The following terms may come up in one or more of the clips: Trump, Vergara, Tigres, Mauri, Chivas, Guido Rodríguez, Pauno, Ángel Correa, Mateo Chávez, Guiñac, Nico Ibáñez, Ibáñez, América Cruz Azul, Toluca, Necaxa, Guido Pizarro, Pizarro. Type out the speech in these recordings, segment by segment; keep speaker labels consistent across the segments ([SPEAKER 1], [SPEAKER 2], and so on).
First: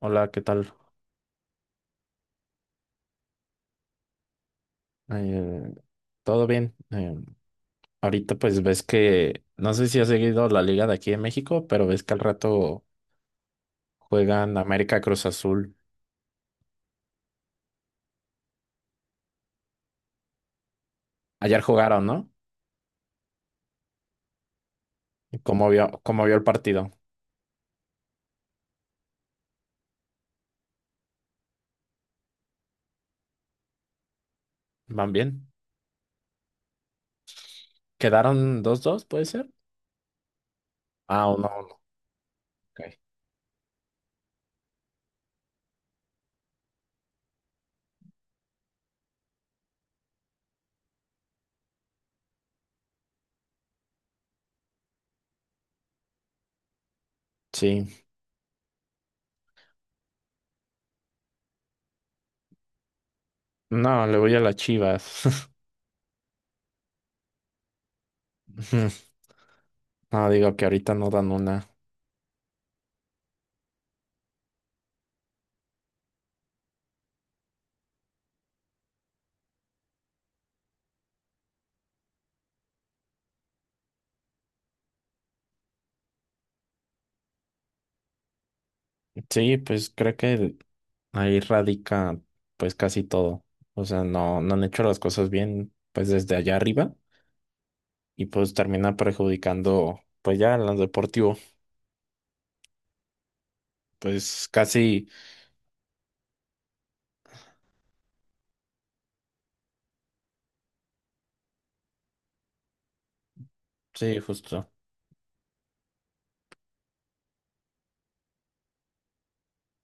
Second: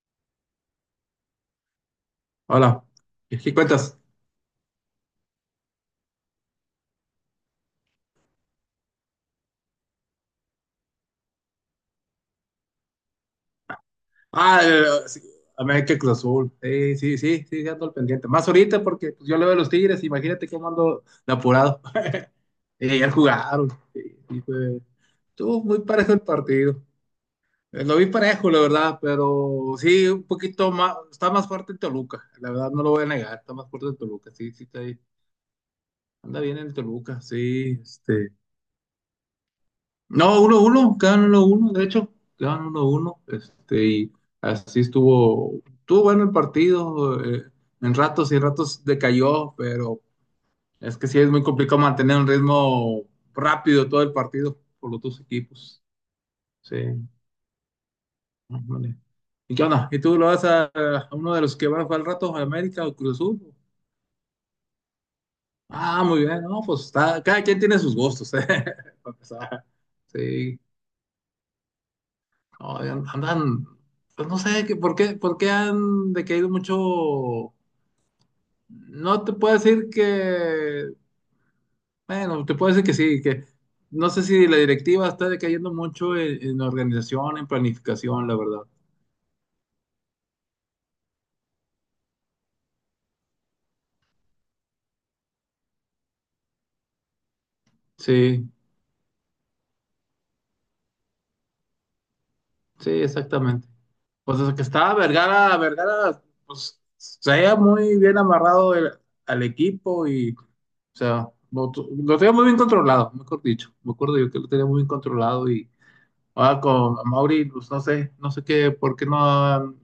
[SPEAKER 1] Hola, ¿qué tal?
[SPEAKER 2] Hola, ¿qué cuentas?
[SPEAKER 1] Eh, ¿Todo bien? Ahorita pues ves que, no sé si has seguido la liga de aquí de México, pero ves que al rato juegan
[SPEAKER 2] Ah,
[SPEAKER 1] América
[SPEAKER 2] sí,
[SPEAKER 1] Cruz Azul.
[SPEAKER 2] América Cruz Azul. Sí, sí, sí, sí, sí, ando al pendiente. Más ahorita porque pues, yo le veo a los Tigres, imagínate cómo ando de
[SPEAKER 1] Ayer
[SPEAKER 2] apurado.
[SPEAKER 1] jugaron, ¿no?
[SPEAKER 2] Ayer jugaron. Sí, sí.
[SPEAKER 1] ¿Y
[SPEAKER 2] Estuvo
[SPEAKER 1] ¿Cómo
[SPEAKER 2] muy
[SPEAKER 1] vio,
[SPEAKER 2] parejo el
[SPEAKER 1] cómo vio el
[SPEAKER 2] partido.
[SPEAKER 1] partido?
[SPEAKER 2] Lo vi parejo, la verdad, pero sí, un poquito más, está más fuerte el Toluca, la verdad no lo voy a negar, está más fuerte el Toluca, sí, sí, está ahí.
[SPEAKER 1] ¿Van bien?
[SPEAKER 2] Anda bien el Toluca, sí, este.
[SPEAKER 1] ¿Quedaron 2-2? ¿Puede ser?
[SPEAKER 2] No, 1-1, quedan
[SPEAKER 1] Ah,
[SPEAKER 2] uno
[SPEAKER 1] uno,
[SPEAKER 2] uno
[SPEAKER 1] uno.
[SPEAKER 2] de hecho, quedan
[SPEAKER 1] Ok.
[SPEAKER 2] 1-1, este, y así estuvo, estuvo bueno el partido, en ratos y en ratos decayó, pero es que sí es muy complicado mantener un ritmo rápido todo el partido por los dos equipos. Sí,
[SPEAKER 1] Sí.
[SPEAKER 2] ándale. ¿Y qué onda? ¿Y tú lo vas a uno de los que va al rato a América o Cruz Azul?
[SPEAKER 1] No, le voy a las Chivas.
[SPEAKER 2] Ah, muy bien, no, pues está, cada quien tiene sus gustos, para empezar.
[SPEAKER 1] No, digo
[SPEAKER 2] Sí.
[SPEAKER 1] que ahorita no dan una.
[SPEAKER 2] No, andan, pues no sé qué, por qué han decaído mucho. No te puedo decir que, bueno, te puedo decir que sí, que no sé si la directiva está decayendo mucho en, organización, en planificación, la verdad.
[SPEAKER 1] Sí, pues creo que ahí radica pues casi todo. O sea, no, no han hecho las cosas bien pues desde allá arriba y
[SPEAKER 2] Sí,
[SPEAKER 1] pues termina perjudicando pues ya en lo deportivo.
[SPEAKER 2] sí, exactamente. Pues
[SPEAKER 1] Pues
[SPEAKER 2] desde que estaba
[SPEAKER 1] casi,
[SPEAKER 2] Vergara, pues se veía muy bien amarrado al equipo y, o sea, lo tenía muy bien controlado, mejor dicho. Me
[SPEAKER 1] sí,
[SPEAKER 2] acuerdo yo que lo tenía
[SPEAKER 1] justo.
[SPEAKER 2] muy bien controlado y, ah, con Mauri, pues no sé qué, por qué no han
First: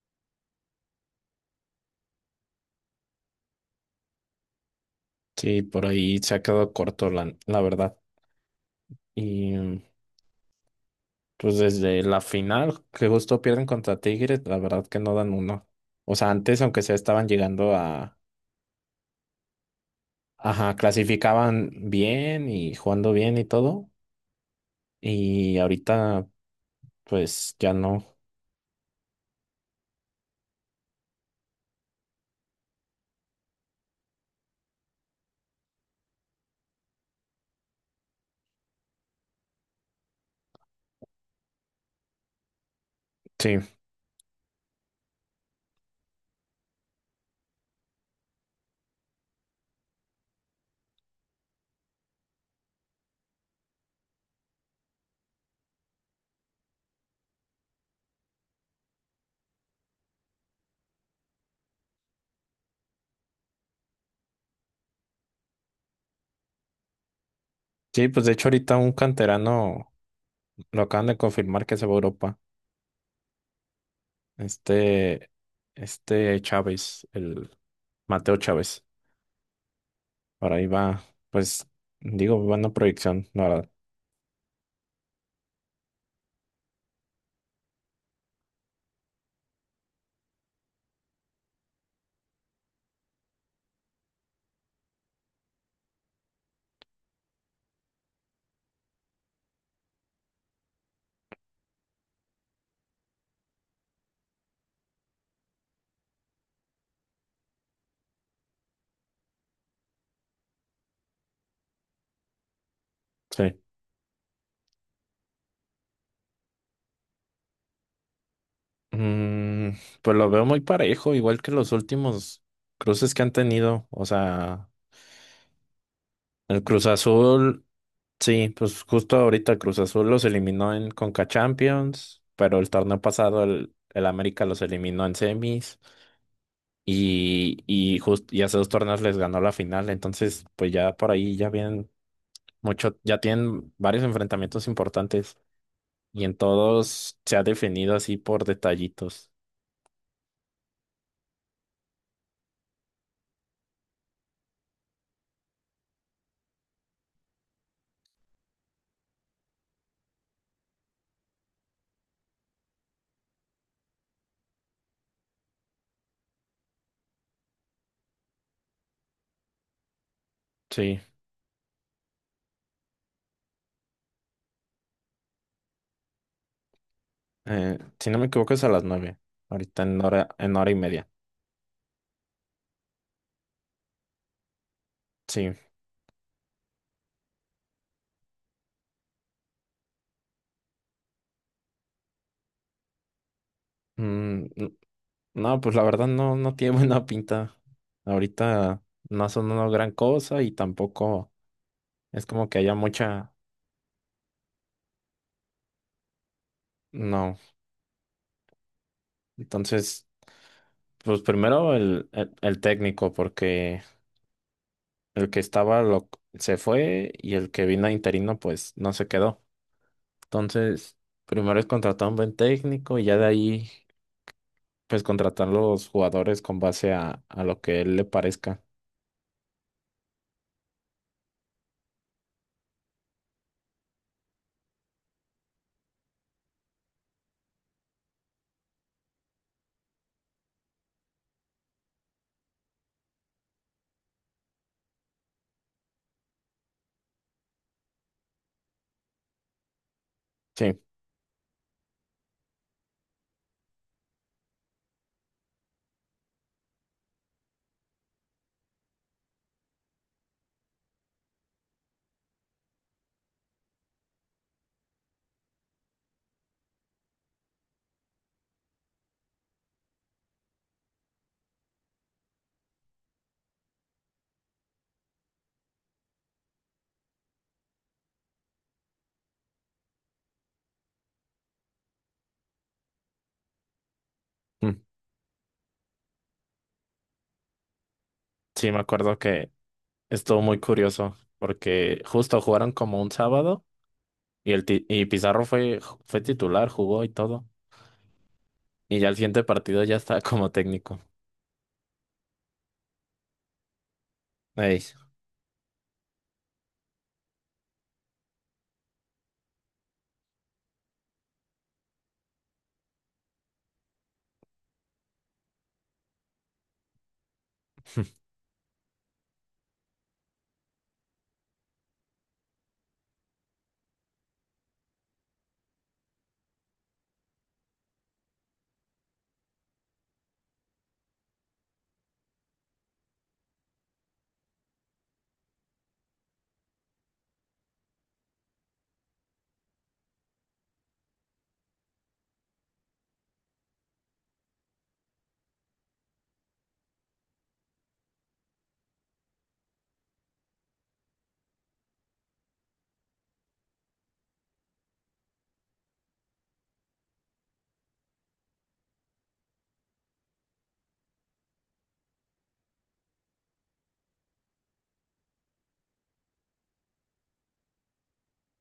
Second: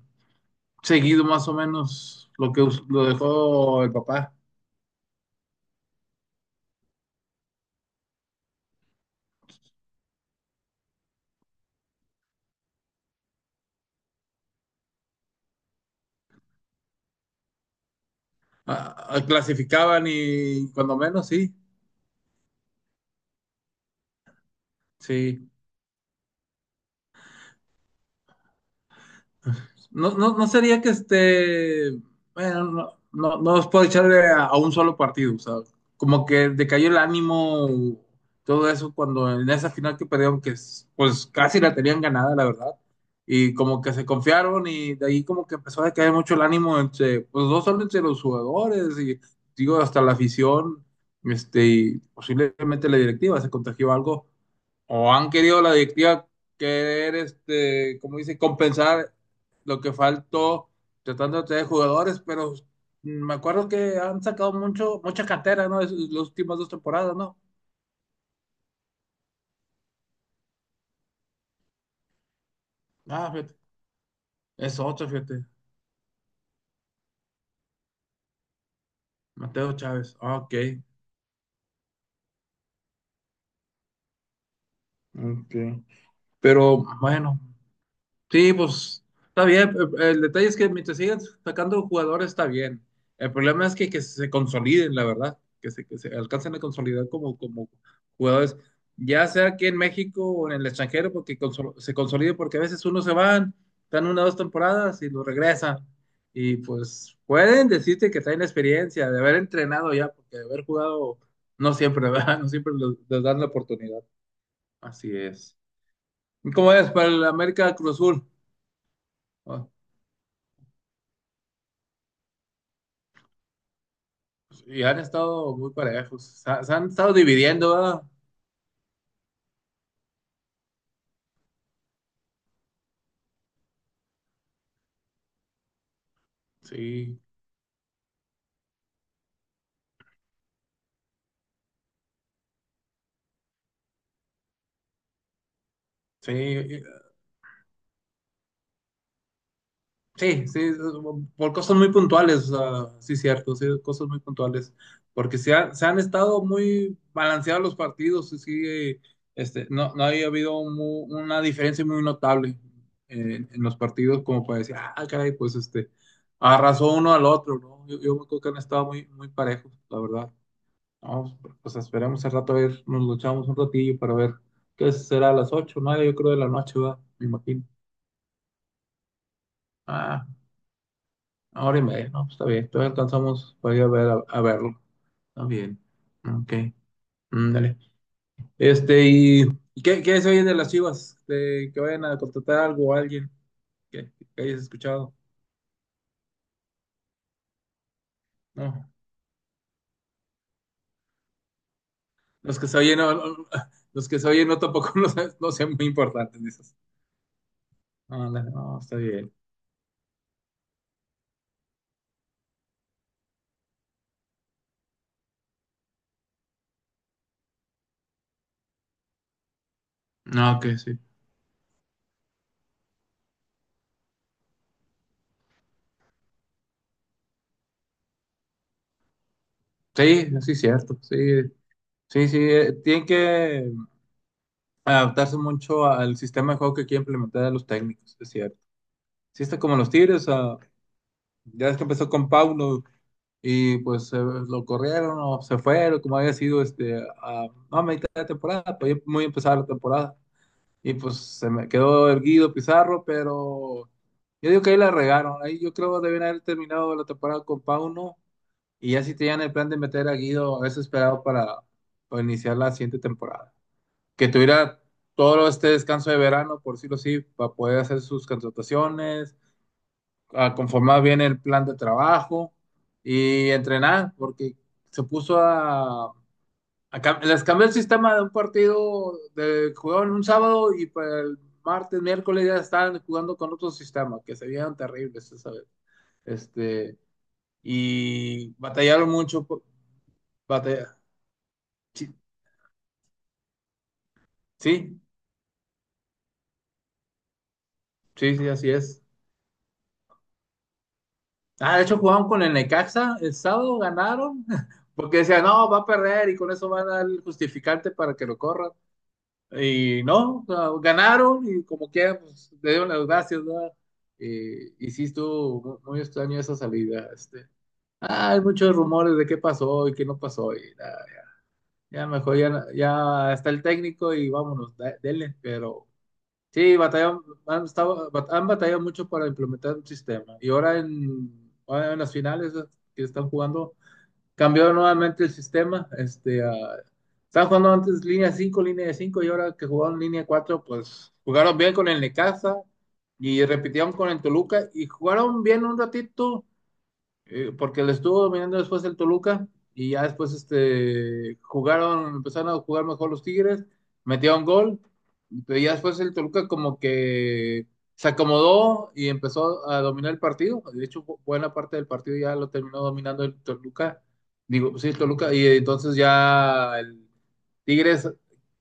[SPEAKER 2] seguido más o menos lo que lo dejó el papá.
[SPEAKER 1] Sí, por ahí se ha quedado corto la verdad. Y pues desde la final que justo pierden contra Tigres, la verdad que no dan uno. O sea, antes aunque sea estaban llegando a,
[SPEAKER 2] Ah, ah, clasificaban y
[SPEAKER 1] ajá,
[SPEAKER 2] cuando menos, sí,
[SPEAKER 1] clasificaban bien y jugando bien y todo.
[SPEAKER 2] sí.
[SPEAKER 1] Y ahorita pues ya no.
[SPEAKER 2] No, no, no sería que esté. Bueno, no, no, no os puedo echarle a un solo partido, o sea, como que decayó el ánimo, todo eso, cuando en esa final que perdieron, que pues casi la tenían ganada, la verdad. Y
[SPEAKER 1] Sí,
[SPEAKER 2] como que se confiaron y de ahí como que empezó a decaer mucho el ánimo entre, pues no solo entre los jugadores y digo hasta la afición, este, y posiblemente la directiva se contagió algo o han querido la directiva querer, este, como dice, compensar lo que faltó tratando de traer jugadores, pero me acuerdo que han sacado mucho, mucha cantera, ¿no? Las últimas 2 temporadas, ¿no?
[SPEAKER 1] sí, pues de hecho ahorita un canterano lo acaban de confirmar que se va a Europa.
[SPEAKER 2] Ah, fíjate, es otro,
[SPEAKER 1] Este,
[SPEAKER 2] fíjate,
[SPEAKER 1] este Chávez, el Mateo Chávez.
[SPEAKER 2] Mateo Chávez, ah,
[SPEAKER 1] Por ahí
[SPEAKER 2] ok,
[SPEAKER 1] va, pues, digo, buena proyección, la verdad.
[SPEAKER 2] ok, pero bueno. Sí, pues está bien. El detalle es que mientras sigan sacando jugadores está bien. El problema es que se consoliden, la verdad, que se alcancen a consolidar como jugadores, ya sea aquí en México o en el extranjero, porque se consoliden, porque a veces unos se van, están una o 2 temporadas y lo regresan. Y pues pueden decirte que traen experiencia de haber entrenado ya, porque de haber jugado no siempre, ¿verdad? No siempre les dan la
[SPEAKER 1] Sí.
[SPEAKER 2] oportunidad. Así es. ¿Y cómo es para el América Cruz Azul? Ah.
[SPEAKER 1] Mm, pues lo veo muy parejo, igual que los últimos cruces que han tenido. O sea,
[SPEAKER 2] Y han estado muy parejos. Se,
[SPEAKER 1] el
[SPEAKER 2] ha- se
[SPEAKER 1] Cruz
[SPEAKER 2] han estado
[SPEAKER 1] Azul,
[SPEAKER 2] dividiendo, ¿verdad?
[SPEAKER 1] sí, pues justo ahorita el Cruz Azul los eliminó en Conca Champions, pero el torneo pasado el América los eliminó en semis.
[SPEAKER 2] Sí,
[SPEAKER 1] Y hace dos torneos les ganó la final, entonces pues ya por ahí ya vienen mucho, ya tienen varios enfrentamientos importantes y en
[SPEAKER 2] sí,
[SPEAKER 1] todos se ha definido así por detallitos.
[SPEAKER 2] sí, sí, por cosas muy puntuales, o sea, sí, cierto, sí, cosas muy puntuales. Porque se han estado muy balanceados los partidos, y sí, este, no, no había habido una diferencia muy notable en, los partidos, como para decir, ah, caray, pues este, arrasó uno al otro, ¿no? Yo me acuerdo que han estado muy, muy parejos, la verdad.
[SPEAKER 1] Sí,
[SPEAKER 2] Vamos, pues esperemos al rato a ver, nos luchamos un ratillo para ver qué será a las 8, o yo creo, de la noche, va, me imagino.
[SPEAKER 1] si no me equivoco es a las 9, ahorita en
[SPEAKER 2] Ah,
[SPEAKER 1] hora, en hora y media.
[SPEAKER 2] una hora y media, no, pues está bien, todavía alcanzamos para ir a ver, a verlo. Está
[SPEAKER 1] Sí,
[SPEAKER 2] bien, ok, mm, dale. Este, ¿y qué se oye de las Chivas? De que vayan a contratar algo o alguien que
[SPEAKER 1] Mm,
[SPEAKER 2] hayas
[SPEAKER 1] n-
[SPEAKER 2] escuchado.
[SPEAKER 1] no, pues la verdad no, no tiene buena pinta. Ahorita
[SPEAKER 2] No,
[SPEAKER 1] no son una gran cosa y tampoco es como que
[SPEAKER 2] los que
[SPEAKER 1] haya
[SPEAKER 2] se oyen, no,
[SPEAKER 1] mucha,
[SPEAKER 2] no, los que se oyen no tampoco, no, no sean muy importantes, dices.
[SPEAKER 1] no.
[SPEAKER 2] No, no, está bien.
[SPEAKER 1] Entonces, pues primero el técnico, porque el que estaba lo, se fue y el que vino interino pues no se quedó.
[SPEAKER 2] No, que
[SPEAKER 1] Entonces,
[SPEAKER 2] sí.
[SPEAKER 1] primero es contratar un buen técnico y ya de ahí pues contratar los jugadores con base a lo que él le parezca.
[SPEAKER 2] Sí, sí, es cierto. Sí, sí, sí, tienen que adaptarse mucho al sistema de juego que quieren implementar a los técnicos, es cierto. Sí, está como los Tigres, ah, ya es que empezó con Pauno y pues, lo corrieron o se fue, como había sido, este, a mitad de temporada, pues ya muy empezada la temporada.
[SPEAKER 1] Sí,
[SPEAKER 2] Y pues se me quedó el Guido Pizarro, pero yo digo que ahí la regaron. Ahí yo creo que deben haber terminado la temporada con Pauno y ya si tenían el plan de meter a Guido, es esperado para iniciar la siguiente temporada. Que tuviera todo este descanso de verano, por decirlo así, para poder hacer sus contrataciones, a conformar bien el plan de trabajo y entrenar, porque se puso les cambió el sistema de un partido de jugaban un sábado y para el martes, miércoles ya estaban jugando con otro sistema, que se
[SPEAKER 1] mm,
[SPEAKER 2] veían terribles esa vez. Este, y
[SPEAKER 1] sí, me
[SPEAKER 2] batallaron
[SPEAKER 1] acuerdo
[SPEAKER 2] mucho,
[SPEAKER 1] que estuvo muy
[SPEAKER 2] batalla-
[SPEAKER 1] curioso porque
[SPEAKER 2] sí,
[SPEAKER 1] justo jugaron como un sábado y, el ti-
[SPEAKER 2] sí,
[SPEAKER 1] y Pizarro fue titular, jugó y todo.
[SPEAKER 2] sí, sí, así
[SPEAKER 1] Y
[SPEAKER 2] es.
[SPEAKER 1] ya el siguiente partido ya estaba como técnico.
[SPEAKER 2] Ah, de hecho jugaron con el Necaxa el sábado, ganaron,
[SPEAKER 1] Ey,
[SPEAKER 2] porque decían, no, va a perder y con eso van a dar el justificante para que lo corran. Y no, o sea, ganaron y como quieran, pues le dieron las gracias, ¿verdad? Y sí estuvo muy extraño esa salida. Este. Ah, hay muchos rumores de qué pasó y qué no pasó. Y nada, ya, ya mejor ya, ya está el técnico y vámonos, denle, pero sí, batallan, han batallado mucho para implementar un sistema. Y ahora en, las finales que están jugando, cambió nuevamente el sistema. Este, ah, estaban jugando antes línea de cinco y ahora que jugaron línea cuatro, pues jugaron bien con el Necaxa y repitieron con el Toluca y jugaron bien un ratito, porque le estuvo dominando después el Toluca y ya después, este, jugaron, empezaron a jugar mejor los Tigres, metieron gol, y ya después el Toluca como que se acomodó y empezó a dominar el partido, de hecho buena parte del partido ya lo terminó dominando el Toluca, digo, sí, el Toluca, y entonces ya el Tigres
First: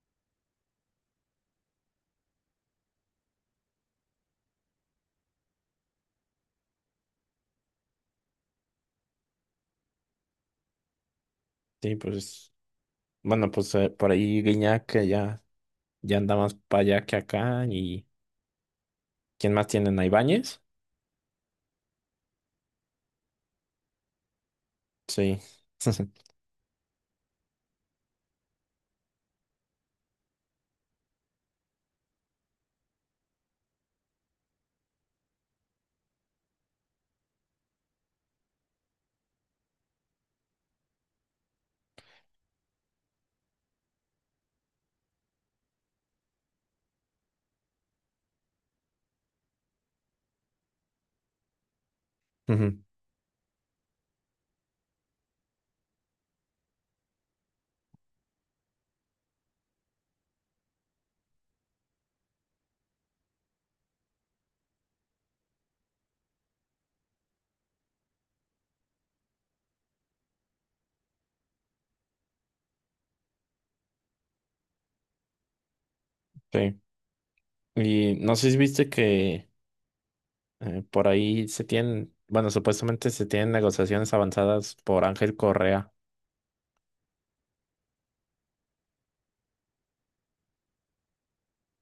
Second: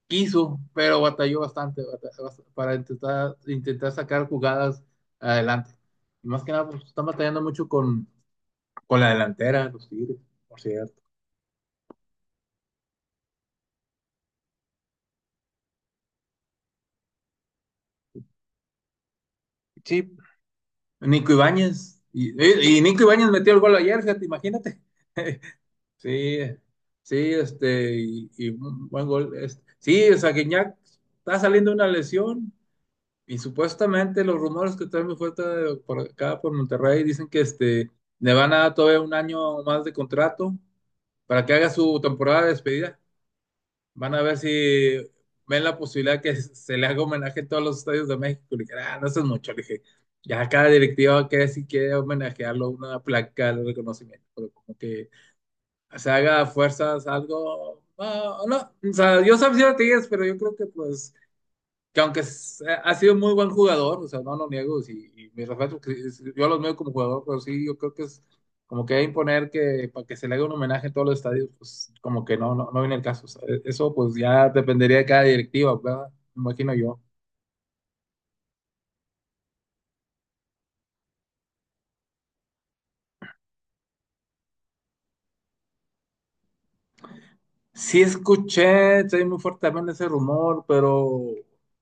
[SPEAKER 2] quiso, pero batalló bastante, para intentar, sacar jugadas adelante. Y más que nada, pues, están batallando mucho con la delantera, los Tigres, por cierto.
[SPEAKER 1] sí, pues bueno, pues por ahí Guiñac que ya. Ya anda más para allá que acá. ¿Y quién más tienen? ¿A
[SPEAKER 2] Sí,
[SPEAKER 1] Ibáñez?
[SPEAKER 2] Nico Ibáñez. Y Nico Ibáñez metió el gol ayer, fíjate, imagínate.
[SPEAKER 1] Sí.
[SPEAKER 2] Sí, sí, este, y un buen gol. Este. Sí, o sea, Guiñac está saliendo de una lesión y supuestamente los rumores que traen muy fuerte por acá, por Monterrey, dicen que, este, le van a dar todavía un año más de contrato para que haga su temporada de despedida. Van a ver si ven la posibilidad que se le haga homenaje a todos los estadios de México. Le dije, ah, no, eso es mucho. Le dije, ya cada directiva que si quiere homenajearlo,
[SPEAKER 1] Ujú,
[SPEAKER 2] una placa de reconocimiento, pero como que se haga a fuerzas algo. Ah, no, o sea, yo sabía de Tigres, pero yo creo que pues, que aunque ha sido muy buen jugador, o sea, no lo niego, sí, y mis respetos, que yo los veo como jugador, pero sí, yo creo que es como que imponer que para que se le haga un homenaje en todos los estadios, pues como que no, no, no viene el caso, o sea, eso pues ya dependería de cada directiva, ¿verdad? Me imagino
[SPEAKER 1] sí.
[SPEAKER 2] yo.
[SPEAKER 1] Y no sé si viste que por ahí se tienen, bueno, supuestamente se tienen negociaciones avanzadas por Ángel Correa.
[SPEAKER 2] Sí escuché, soy muy fuerte también ese rumor, pero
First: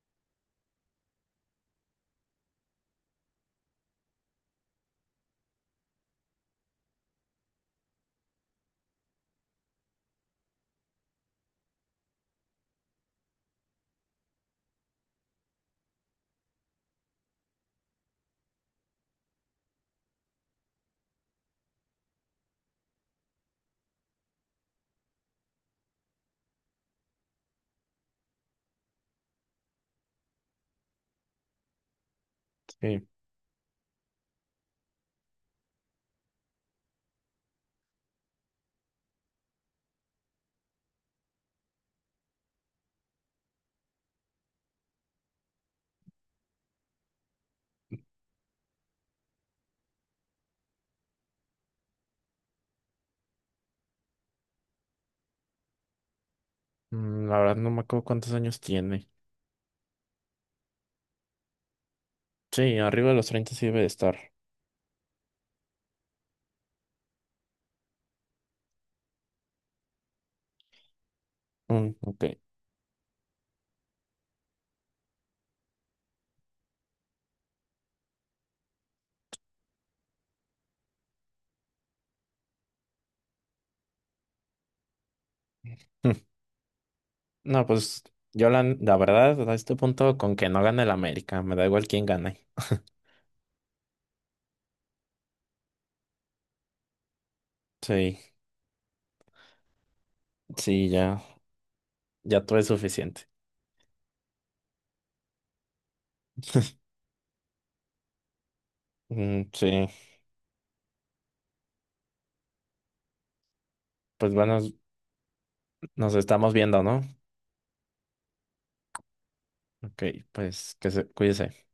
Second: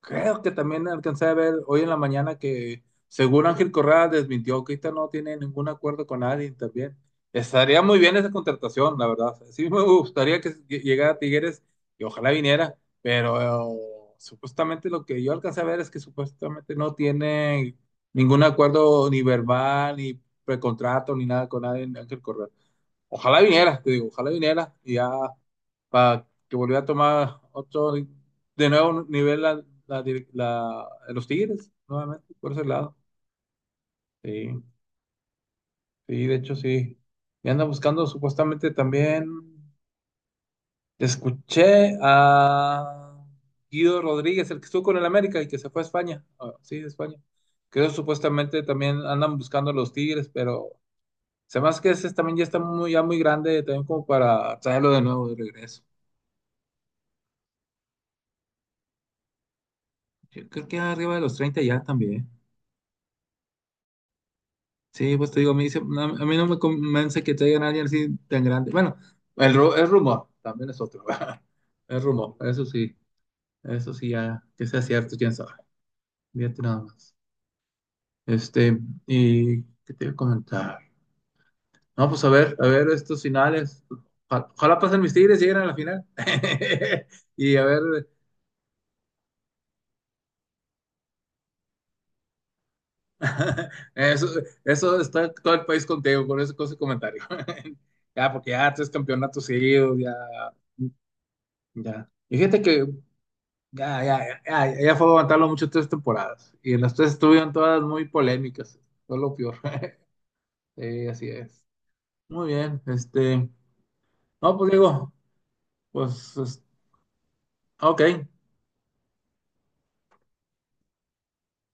[SPEAKER 2] creo que también alcancé a ver hoy en la mañana que según Ángel Correa desmintió que ahorita no tiene ningún acuerdo con nadie también. Estaría muy bien esa contratación, la verdad. Sí me gustaría que llegara Tigres y ojalá viniera, pero, supuestamente lo que yo alcancé a ver es que supuestamente no tiene ningún acuerdo ni verbal, ni precontrato, ni nada con nadie Ángel Correa. Ojalá vinieras, te digo, ojalá vinieras y ya para que volviera a tomar otro, de nuevo un nivel los Tigres, nuevamente, por ese lado.
[SPEAKER 1] Sí.
[SPEAKER 2] Sí, sí, de hecho sí. Y anda buscando supuestamente también, escuché a Guido Rodríguez, el que estuvo con el América y que se fue a España. Ah, sí, a España. Creo supuestamente también andan buscando a los Tigres, pero se me hace que ese también ya está muy, ya muy grande, también como para traerlo de nuevo de regreso.
[SPEAKER 1] La verdad no me acuerdo cuántos años tiene.
[SPEAKER 2] Yo creo que arriba de los 30 ya también.
[SPEAKER 1] Sí, arriba de los 30 sí debe de estar.
[SPEAKER 2] Sí, pues te digo, me dice, no, a mí no me convence que traigan a alguien así tan grande. Bueno, el rumor también es otro. ¿Verdad?
[SPEAKER 1] Mm,
[SPEAKER 2] El rumor,
[SPEAKER 1] ok.
[SPEAKER 2] eso sí, ya que sea cierto, quién sabe. Fíjate nada más. Este, ¿y qué te voy a comentar? No, pues a ver estos finales. Ojalá, ojalá pasen mis tigres, lleguen a la final.
[SPEAKER 1] Mm.
[SPEAKER 2] Y
[SPEAKER 1] No,
[SPEAKER 2] a
[SPEAKER 1] pues
[SPEAKER 2] ver.
[SPEAKER 1] yo la verdad a este punto con que no gane el América, me da igual quién gane.
[SPEAKER 2] Eso, eso está todo el país contigo con ese comentario.
[SPEAKER 1] Sí,
[SPEAKER 2] Ya, porque ya tres campeonatos seguidos, ya,
[SPEAKER 1] sí, ya,
[SPEAKER 2] ya. Y
[SPEAKER 1] ya todo
[SPEAKER 2] fíjate
[SPEAKER 1] es
[SPEAKER 2] que
[SPEAKER 1] suficiente.
[SPEAKER 2] ya, ya, ya, ya, ya fue aguantarlo mucho 3 temporadas. Y en las tres estuvieron todas muy polémicas. Fue lo
[SPEAKER 1] Mm,
[SPEAKER 2] peor.
[SPEAKER 1] sí.
[SPEAKER 2] Sí, así es. Muy bien, este.
[SPEAKER 1] Pues
[SPEAKER 2] No,
[SPEAKER 1] bueno,
[SPEAKER 2] pues digo,
[SPEAKER 1] nos
[SPEAKER 2] pues,
[SPEAKER 1] estamos viendo, ¿no?
[SPEAKER 2] ok.
[SPEAKER 1] Ok, pues que se cuídese.